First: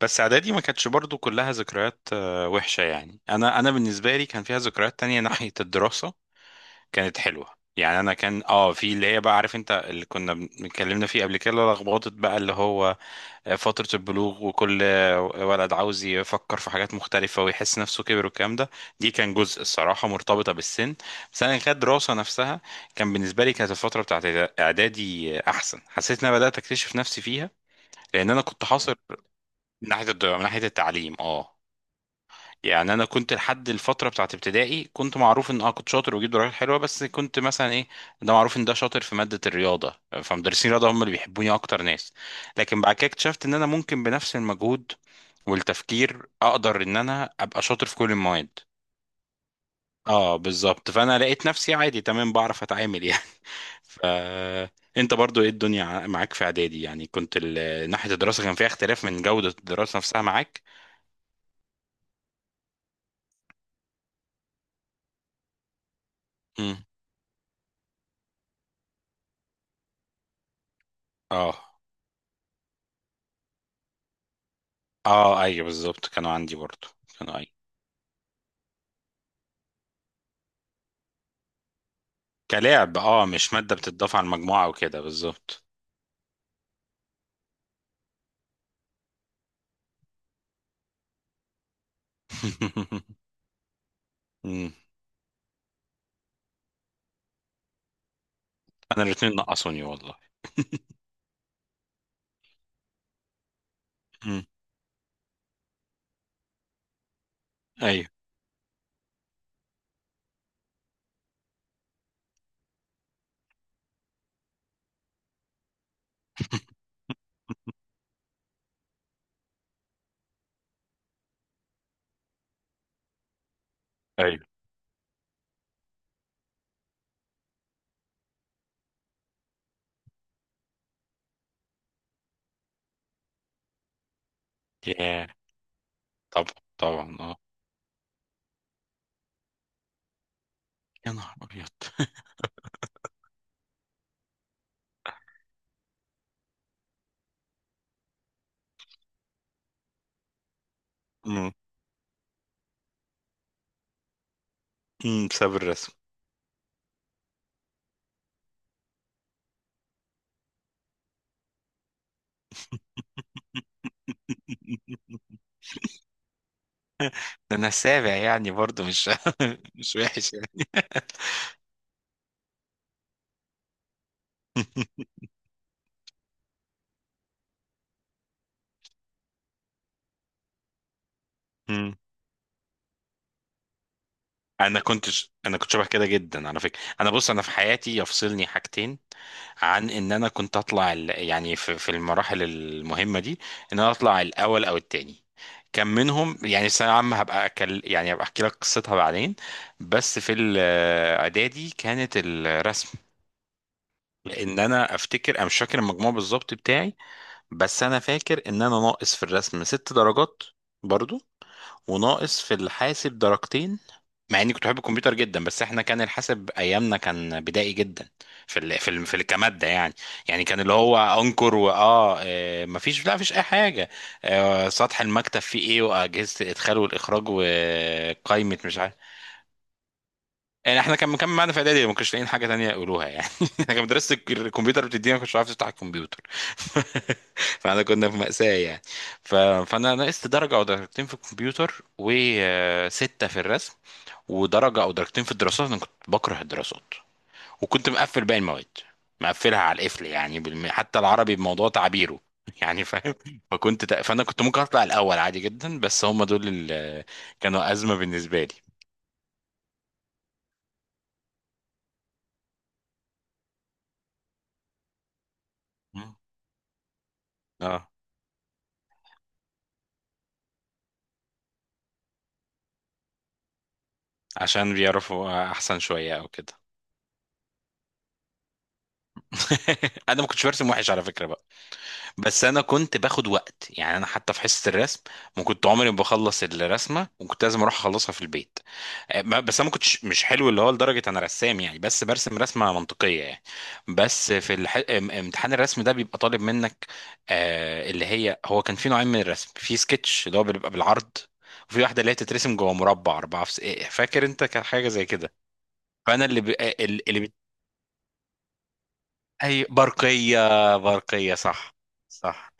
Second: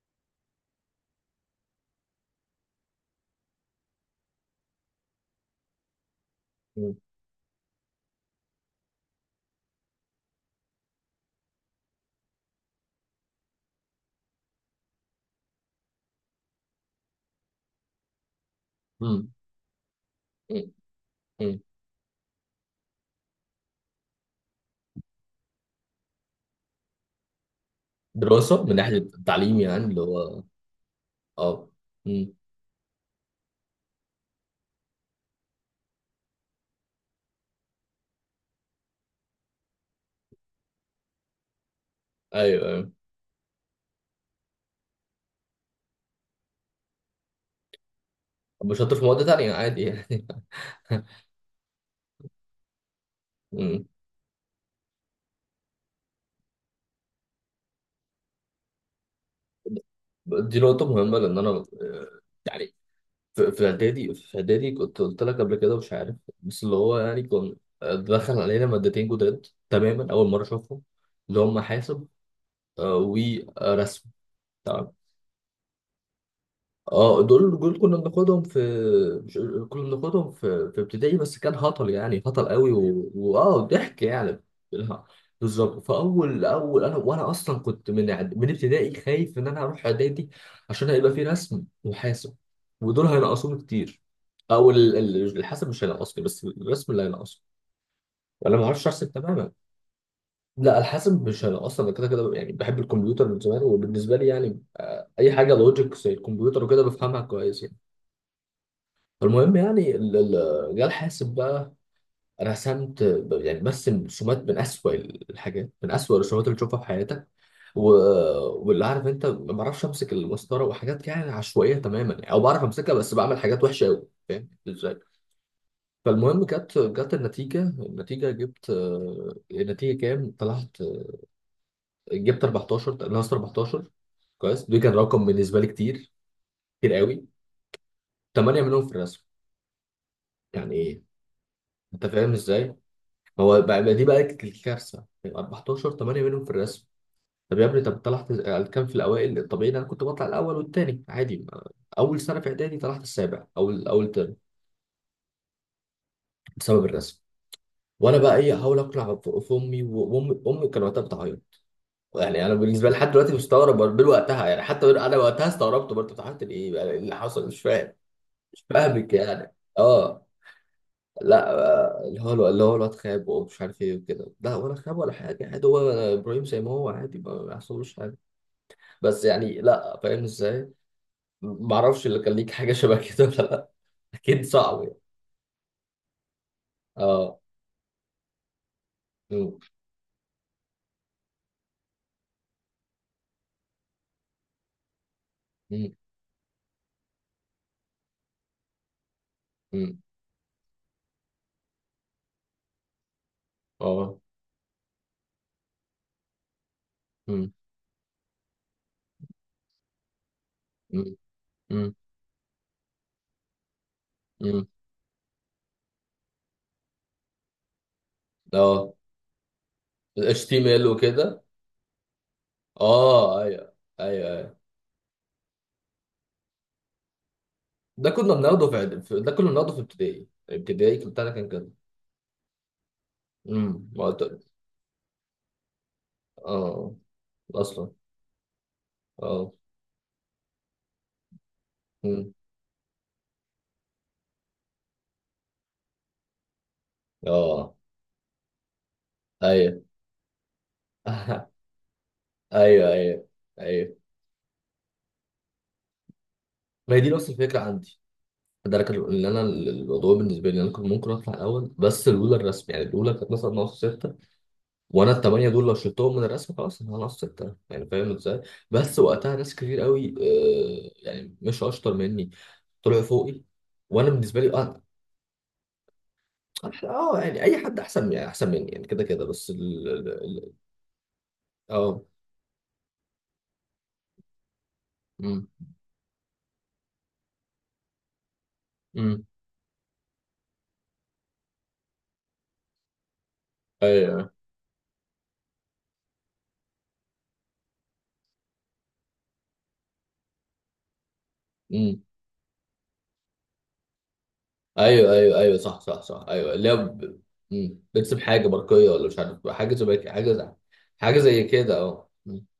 بس اعدادي ما كانتش برضو كلها ذكريات وحشه، يعني انا بالنسبه لي كان فيها ذكريات تانية ناحيه الدراسه مم. كانت حلوه. يعني انا كان في اللي هي، بقى عارف انت اللي كنا اتكلمنا فيه قبل كده، لخبطت بقى اللي هو فتره البلوغ، وكل ولد عاوز يفكر في حاجات مختلفه ويحس نفسه كبر والكلام ده. دي مم. كان جزء الصراحه مرتبطه مم. بالسن، بس انا مم. كدراسه نفسها كان بالنسبه لي، كانت الفتره بتاعت اعدادي احسن. حسيت ان انا بدات اكتشف نفسي فيها، لان انا دراسة كنت من حاصر ناحية التعليم، يعني من اللي ناحيه الضياع هو؟ من ناحيه التعليم. اه اه. مم. يعني انا كنت لحد الفتره بتاعت ابتدائي كنت معروف ان كنت شاطر وبجيب درجات حلوه، بس كنت مثلا ايه، ده معروف ان ده شاطر في ماده الرياضه، فمدرسين الرياضه هم اللي بيحبوني اكتر ناس. ايوه، لكن ايوه. بعد كده اكتشفت ان انا ممكن بنفس المجهود والتفكير اقدر ان انا ابقى شاطر في كل المواد. طب مش شاطر في مواد تانية عادي يعني. اه بالظبط، فانا لقيت نفسي عادي تمام بعرف اتعامل يعني. مم. ف انت برضو ايه الدنيا معاك في اعدادي؟ يعني كنت ناحيه الدراسه كان فيها اختلاف من جوده الدراسه نفسها دي معاك؟ نقطة مهمة، لأن أنا، يعني في إعدادي، في إعدادي كنت قلت لك قبل كده، مش عارف، بس اللي امم. هو يعني كان، دخل علينا مادتين جداد تماما، أول مرة أشوفهم، اللي اه. هم حاسب ورسم. اه ايوه بالظبط، كانوا عندي برضو. اه، كانوا اي، دول كنا بناخدهم في، مش، كنا بناخدهم في ابتدائي، بس كان هطل يعني هطل قوي، كلاعب، و- اه مش واه مادة ضحك بتضاف على يعني. المجموعة وكده، بالها- بالظبط. بالظبط، فاول اول انا وانا اصلا كنت من ابتدائي خايف ان انا اروح اعدادي، عشان هيبقى في رسم وحاسب، ودول هينقصوني كتير. او مم. الحاسب مش هينقصني، بس الرسم اللي هينقصني، وانا ما اعرفش انا ارسم الاتنين تماما. نقصوني والله. لا، الحاسب مش هينقصني، انا كده كده يعني بحب الكمبيوتر من زمان، وبالنسبه لي مم. يعني اي حاجه لوجيك زي الكمبيوتر وكده بفهمها كويس يعني. ايوه. فالمهم يعني جه الحاسب بقى، رسمت، يعني برسم رسومات من أسوأ الحاجات، من أسوأ الرسومات اللي تشوفها في حياتك، و... واللي عارف انت ما بعرفش امسك المسطره، وحاجات يعني عشوائيه تماما يعني، او بعرف امسكها بس بعمل حاجات وحشه قوي، ايوه. فاهم ازاي؟ فالمهم جت النتيجه، جبت، النتيجه كام طلعت، جبت 14، ناقص 14. كويس، ده كان رقم ياه، بالنسبه لي كتير، طبعا كتير طبعا قوي. اه. 8 منهم في الرسم، يعني ايه، يا نهار ابيض. انت فاهم ازاي؟ هو بقى دي بقى الكارثه، 14، 8 منهم في الرسم. طب يا ابني، طب طلعت كام في الاوائل؟ الطبيعي إن انا كنت بطلع الاول والتاني عادي، مم. اول سنه في اعدادي طلعت السابع، او اول ترم، مم، بسبب الرسم. بسبب الرسم. وانا بقى ايه، احاول اقنع في امي، وامي كان وقتها بتعيط. يعني انا بالنسبه لي لحد دلوقتي مستغرب برضه من وقتها، يعني حتى انا وقتها استغربت برضه، بتعيط ليه بقى، إيه اللي حصل، ده مش انا فاهم. سابع يعني مش برضو مش فاهمك يعني. مش اه. وحش يعني. لا. اللي هو الواد خاب ومش عارف ايه وكده، لا، ولا خاب ولا حاجه، عادي، هو ابراهيم زي ما هو عادي، ما يحصلوش حاجه. بس يعني لا فاهم ازاي، ما مم. اعرفش اللي كان ليك حاجه شبه كده ولا لا. اكيد انا صعب يعني. كنت انا كنت شبه كده جدا على فكره. انا بص، اه. انا في حياتي يفصلني حاجتين أمم. عن ان انا كنت اطلع يعني في المراحل المهمه دي، ان انا اطلع الاول او التاني. كان أمم. منهم يعني الثانويه العامه، هبقى أكل يعني، هبقى احكي لك قصتها بعدين. أمم. بس في الاعدادي كانت الرسم، اه. لان انا افتكر، انا مش فاكر المجموع بالظبط بتاعي، أمم. بس انا فاكر ان انا ناقص في الرسم ست درجات أمم. برضو، أمم. وناقص في الحاسب درجتين. مع اني كنت أمم. بحب الكمبيوتر جدا، بس احنا كان الحاسب ايامنا كان بدائي جدا اه، كماده يعني. يعني الاتش تي كان ام اللي ال هو وكده. انكر، واه آه، مفيش، لا مفيش اه، اي ايوه، حاجه. ايوه، ايوه. سطح المكتب فيه ايه، واجهزه الادخال والاخراج، ده كنا وقائمه بناخده مش عارف. ده كنا بناخده في ابتدائي، يعني احنا ابتدائي كان كان بتاعنا مكمل كان معانا في كده. اعدادي، ما كانش لاقيين حاجه تانية يقولوها يعني. احنا كان ما مدرسه قلت- الكمبيوتر بتدينا، ما كنتش عارف تفتح الكمبيوتر. اه، فاحنا اصلا. كنا في مأساة يعني. ف... اه. فانا نقصت درجه او درجتين في الكمبيوتر، أمم. وسته في الرسم، ودرجه او درجتين في الدراسات. انا كنت بكره الدراسات، اه. وكنت مقفل باقي المواد، مقفلها على ايوه. القفل يعني حتى العربي بموضوع تعبيره. يعني ايوه، فاهم. ايوه، ايوه، فانا كنت ممكن اطلع الاول عادي جدا، بس هم دول ما هي اللي دي نفس الفكره كانوا ازمه عندي. بالنسبه لي. ده انا كان ان انا الموضوع بالنسبه لي، إن انا كنت ممكن اطلع الاول، بس الاولى الرسم، يعني الاولى كانت مثلا ناقص سته، وانا الثمانيه دول لو مم. شلتهم من الرسم خلاص انا ناقص سته، يعني اه فاهم ازاي؟ بس وقتها ناس كتير قوي، يعني مش اشطر مني، طلعوا فوقي، وانا بالنسبه لي عشان اه. بيعرفوا احسن شويه او كده. يعني اي حد احسن، يعني احسن مني يعني، كده كده، بس انا ما كنتش برسم وحش على فكره بقى، اه. بس انا كنت باخد وقت. يعني انا حتى في حصه الرسم ما امم، كنت عمري ما بخلص الرسمه، وكنت لازم اروح اخلصها في البيت. امم. بس انا ما كنتش مش حلو اللي هو لدرجه انا رسام يعني، بس برسم رسمه منطقيه يعني. بس ايوه. في امتحان الرسم ده بيبقى طالب منك اللي هي هو كان في نوعين من الرسم: في سكتش، اللي هو بيبقى بالعرض، وفي واحده امم. اللي هي تترسم جوه مربع اربعه في فاكر انت كان حاجه زي ايوه، كده. ايوه، ايوه، صح، صح، صح، فانا اللي ب... ايوه، اللي هي اللي مم. بتسيب حاجه برقيه، ولا مش عارف، اي حاجه زي، حاجه برقية؟ زي حاجه برقية، زي صح. كده، اه. مم. صح.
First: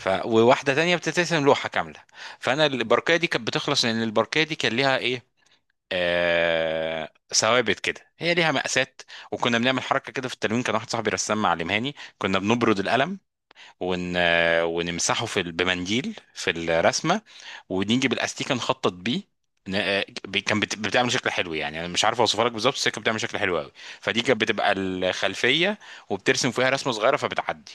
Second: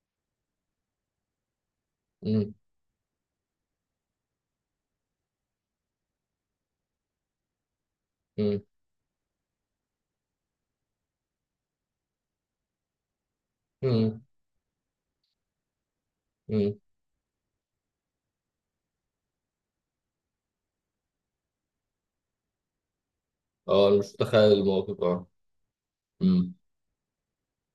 وواحدة تانية بتترسم لوحة كاملة. مم. فأنا البرقية دي كانت بتخلص، لأن البرقية دي كان ليها إيه، ثوابت كده، هي ليها مم. مقاسات. وكنا بنعمل حركة كده في التلوين، كان واحد صاحبي رسام معلمهاني، كنا بنبرد القلم ون... مم. ونمسحه بمنديل في مم. الرسمه، ونيجي بالاستيكه نخطط بيه. ن- كان بتعمل شكل حلو يعني، انا مش عارف اوصفها لك بالظبط، بس هي كانت بتعمل شكل حلو قوي. اه، انا مش فدي كانت متخيل بتبقى الموقف، اه. الخلفيه، وبترسم مم. فيها رسمه صغيره، فبتعدي.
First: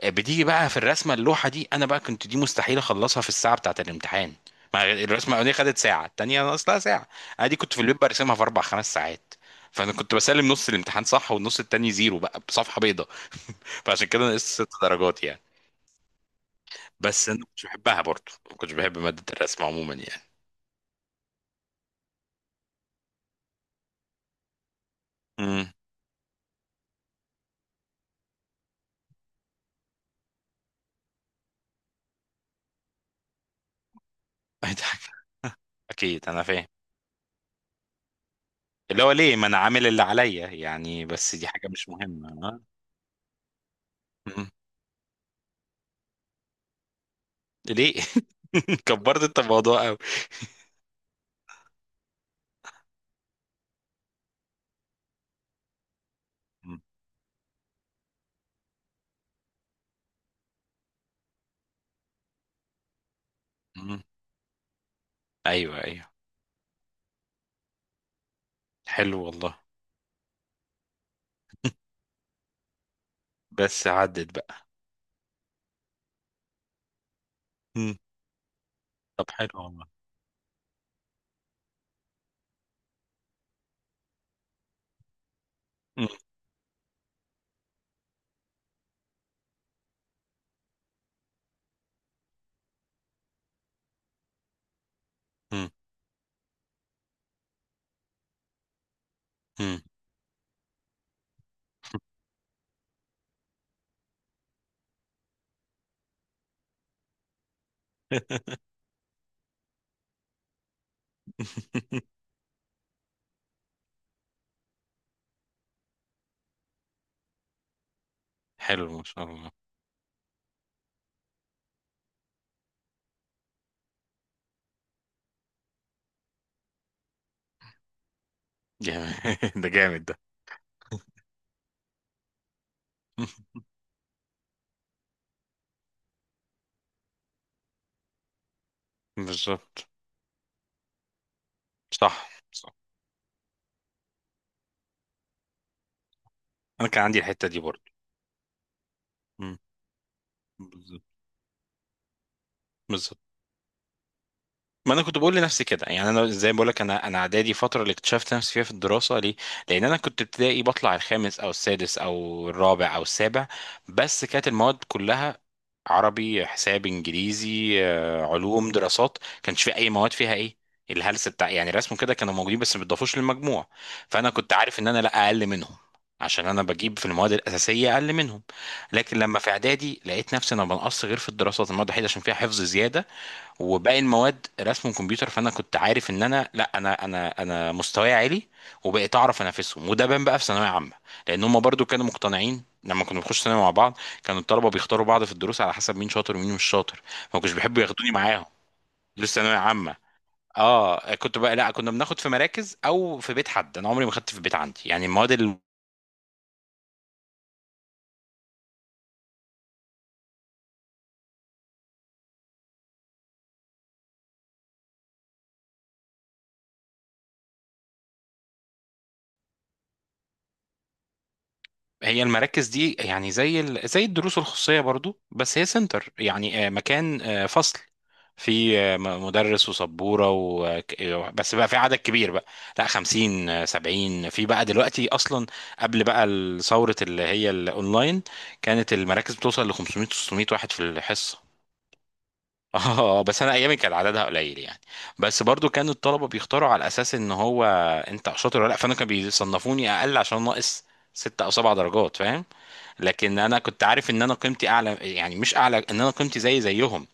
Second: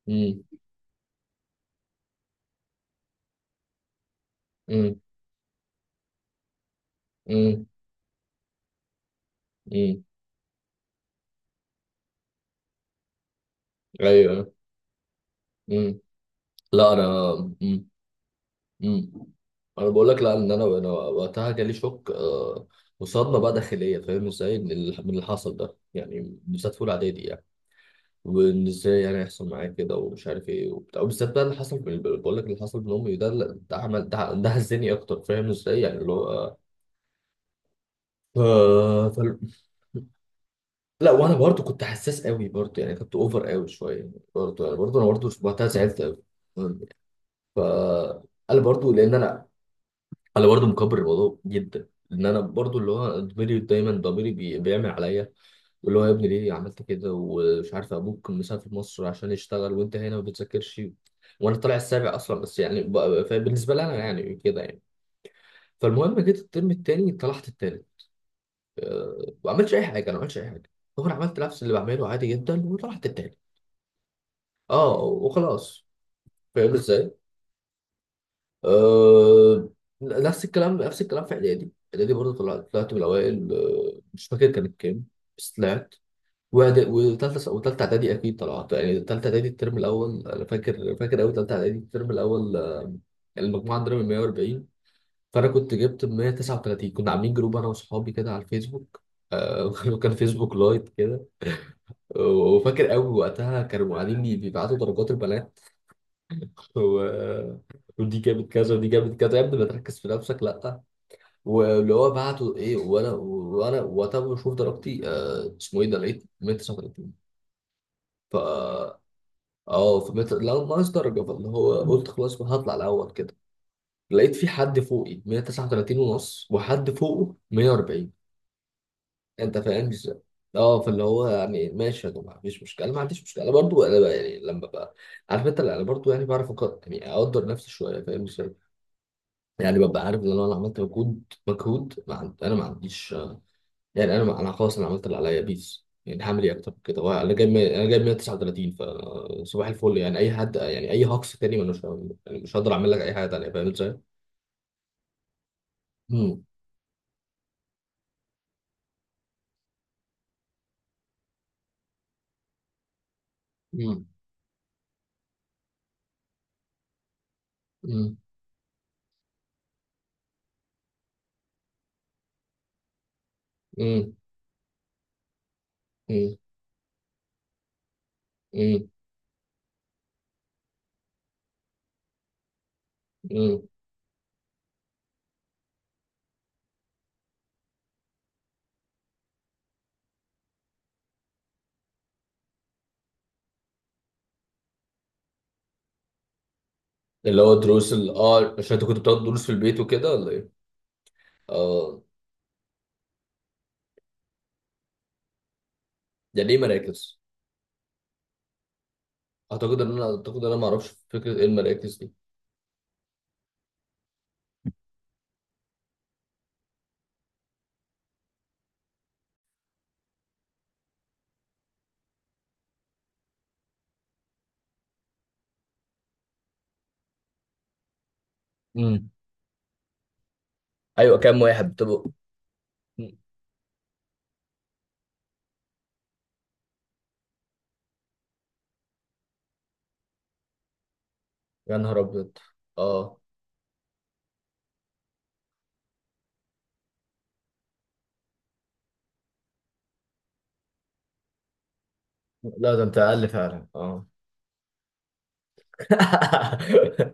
مم. بتيجي بقى في الرسمه اللوحه دي، انا بقى كنت دي مستحيل اخلصها في الساعه بتاعه الامتحان. ما مم. الرسمه الاولانيه خدت ساعه، التانيه ناقصها ساعه. انا دي مم. كنت في البيت برسمها في اربع خمس ساعات، فانا مم. كنت بسلم نص الامتحان صح، والنص التاني زيرو بقى بصفحه بيضاء. فعشان كده نقصت ايوه. ست درجات يعني. مم. لا بس انا. انا كنتش مم. بحبها برضه، ما كنتش بحب مم. ماده الرسم انا عموما بقول لك، يعني. لا، ان انا وقتها جالي شوك، وصدمه بقى داخليه، فاهم ازاي، من اللي حصل امم. ده يعني، بالذات في اولى اعدادي يعني. وان ازاي يعني هيحصل معايا كده، ومش عارف ايه وبتاع، وبالذات بقى اللي حصل من، بقول لك اللي حصل من امي ده، لا، ده عمل ده أكيد. هزني اكتر، فاهم ازاي، يعني اللي اكيد انا هو، فاهم، اللي آه، هو ليه فال... ما انا عامل اللي عليا يعني، لا، وانا بس دي برضو حاجه كنت مش حساس مهمه قوي ها. برضو يعني، كنت اوفر قوي شويه مم. برضو، يعني برضو انا برضو وقتها زعلت قوي. ف، ليه؟ انا برضو لان كبرت انت انا، الموضوع قوي. انا برضو مكبر الموضوع جدا، ان انا برضو اللي هو ضميري دايما، ضميري بيعمل عليا، واللي هو يا ابني ليه مم. عملت كده، ومش عارف، ابوك مسافر مصر عشان يشتغل، وانت هنا ما بتذاكرش، وانا طالع السابع اصلا، بس يعني فبالنسبه لي انا مم. يعني كده يعني. ايوه ايوه. فالمهم جيت الترم التاني طلعت التاني، حلو ما والله. عملتش اي حاجه، انا ما عملتش اي حاجه، هو انا عملت نفس اللي بعمله عادي جدا، وطلعت التاني، بس عدت بقى. اه، وخلاص، فاهم ازاي؟ مم. طب حلو أه. والله. نفس الكلام، نفس الكلام في اعدادي، اعدادي برضه طلعت من الاوائل، أه، مش فاكر كانت كام، بس طلعت. مم. وتالتة إعدادي أكيد طلعت، يعني تالتة إعدادي الترم الأول أنا فاكر، فاكر أوي، تالتة إعدادي الترم الأول، المجموعة عندنا من 140، فأنا مم. كنت جبت 139. كنا عاملين جروب أنا وصحابي كده على الفيسبوك، آه، مم. كان فيسبوك لايت كده، وفاكر أوي وقتها كانوا قاعدين بيبعتوا درجات البنات، و... ودي جابت كذا، ودي جابت كذا، يا ابني ما تركز في نفسك، لأ، واللي هو بعته إيه، وأنا وقتها بشوف درجتي، اسمه إيه ده، لقيت 139، حلو ما شاء الله. اه، لا، ناقص درجة، فاللي هو قلت خلاص ما هطلع الأول كده، لقيت في حد فوقي 139 ونص، وحد فوقه 140. جامد. أنت ده فاهم جامد ده. ازاي؟ اه، فاللي هو يعني ماشي يا جماعة، مفيش مشكلة، أنا ما عنديش مشكلة، أنا برضو أنا بقى يعني لما ببقى عارف أنت، لا، أنا برضو يعني بعرف أقدر، يعني أقدر نفسي شوية، فاهم ازاي؟ يعني بالظبط. ببقى عارف إن أنا لو عملت مجهود مجهود، ما عند... صح أنا ما صح. عنديش، يعني انا خلاص انا عملت اللي عليا بيس، يعني هعمل ايه اكتر من انا كده، كان هو عندي انا الحته جايب دي برضه. 139 مم. فصباح الفل يعني، اي حد يعني، اي بالظبط. هاكس تاني، ما مش يعني مش هقدر اعمل لك اي بالظبط. حاجه تانيه، فاهم ازاي؟ ما انا كنت بقول لنفسي كده، يعني انا مم. زي ما بقول لك، انا اعدادي فتره اللي اكتشفت نفسي فيها في الدراسه، ليه؟ لان انا كنت ابتدائي بطلع الخامس او السادس او الرابع او السابع، مم. بس كانت المواد كلها عربي حساب انجليزي مم. علوم دراسات، كانش في اي مواد فيها ايه الهلس بتاع يعني. رسم كده كانوا موجودين، بس ما بيضافوش للمجموع. مم. فانا كنت عارف ان انا لا اقل منهم، مم. عشان انا بجيب في المواد الاساسيه اقل منهم. مم. لكن لما في اعدادي لقيت نفسي انا بنقص غير في الدراسات، المواد الوحيده عشان فيها حفظ زياده، مم. وباقي المواد رسم كمبيوتر، فانا كنت عارف ان انا لا، انا مستواي عالي. وبقيت اعرف انافسهم، وده بان بقى في ثانويه عامه، لان هم برضو كانوا مقتنعين. لما كنا بنخش ثانوي مع بعض، كانوا الطلبه بيختاروا بعض في الدروس على حسب مين شاطر ومين مش شاطر، فما اللي هو كانوش بيحبوا دروس، ال ياخدوني معاهم اه عشان انت كنت بتاخد دروس دروس في ثانويه البيت عامه. وكده ولا ايه؟ اه كنت بقى لا، كنا اه. بناخد في مراكز او في بيت حد، انا عمري ما خدت في بيت عندي يعني المواد. يعني ايه مراكز؟ اعتقد ان انا ما اعرفش فكره ايه المراكز دي. هي المراكز دي يعني زي الدروس الخصوصية برضو، بس هي سنتر يعني، مكان، فصل، في مم. مدرس وسبورة و... ك- ايوه، آه، كام بس واحد بقى في عدد بتبقوا؟ كبير بقى. لا 50 70 في بقى دلوقتي أصلا. قبل بقى ثورة اللي هي الأونلاين، كانت المراكز بتوصل ل 500 600 واحد في الحصة. يا نهار ابيض. اه. اه بس انا ايامي كان عددها قليل يعني. بس برضو كان الطلبه بيختاروا على اساس ان هو انت شاطر ولا لا، فانا كانوا بيصنفوني اقل عشان ناقص ست او سبع درجات، فاهم. لا ده انت اقل لكن انا فعلا، كنت اه. عارف ان انا قيمتي اعلى، يعني مش اعلى، ان انا قيمتي زي زيهم،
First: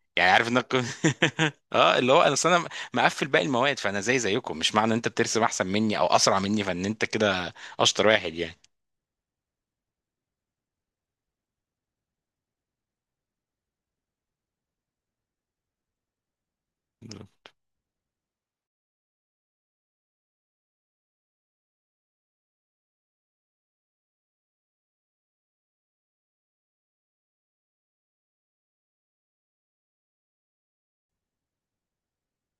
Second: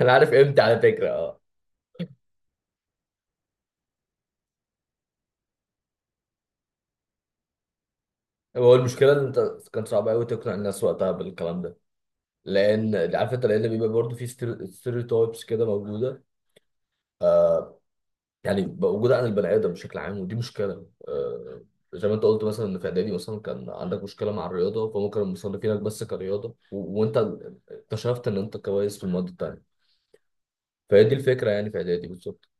انا يعني عارف عارف ان امتى، انا على فكره، اه. اه اللي هو انا أصل انا مقفل باقي المواد، فانا زي زيكم، مش معنى ان انت بترسم احسن مني او اسرع مني فان انت كده اشطر واحد يعني. هو المشكله ان انت كان صعب قوي تقنع الناس وقتها بالكلام ده، لان عارف انت، لان بيبقى برضه في ستيريوتايبس كده موجوده، آه يعني موجوده عن البني ادم بشكل عام، ودي مشكله، زي ما انت قلت مثلا، ان في اعدادي مثلا كان عندك مشكله مع الرياضه، فممكن مصنفينك بس كرياضه، وانت اكتشفت ان انت كويس في المواد التانيه، فهي دي الفكره يعني، في اعدادي بالظبط.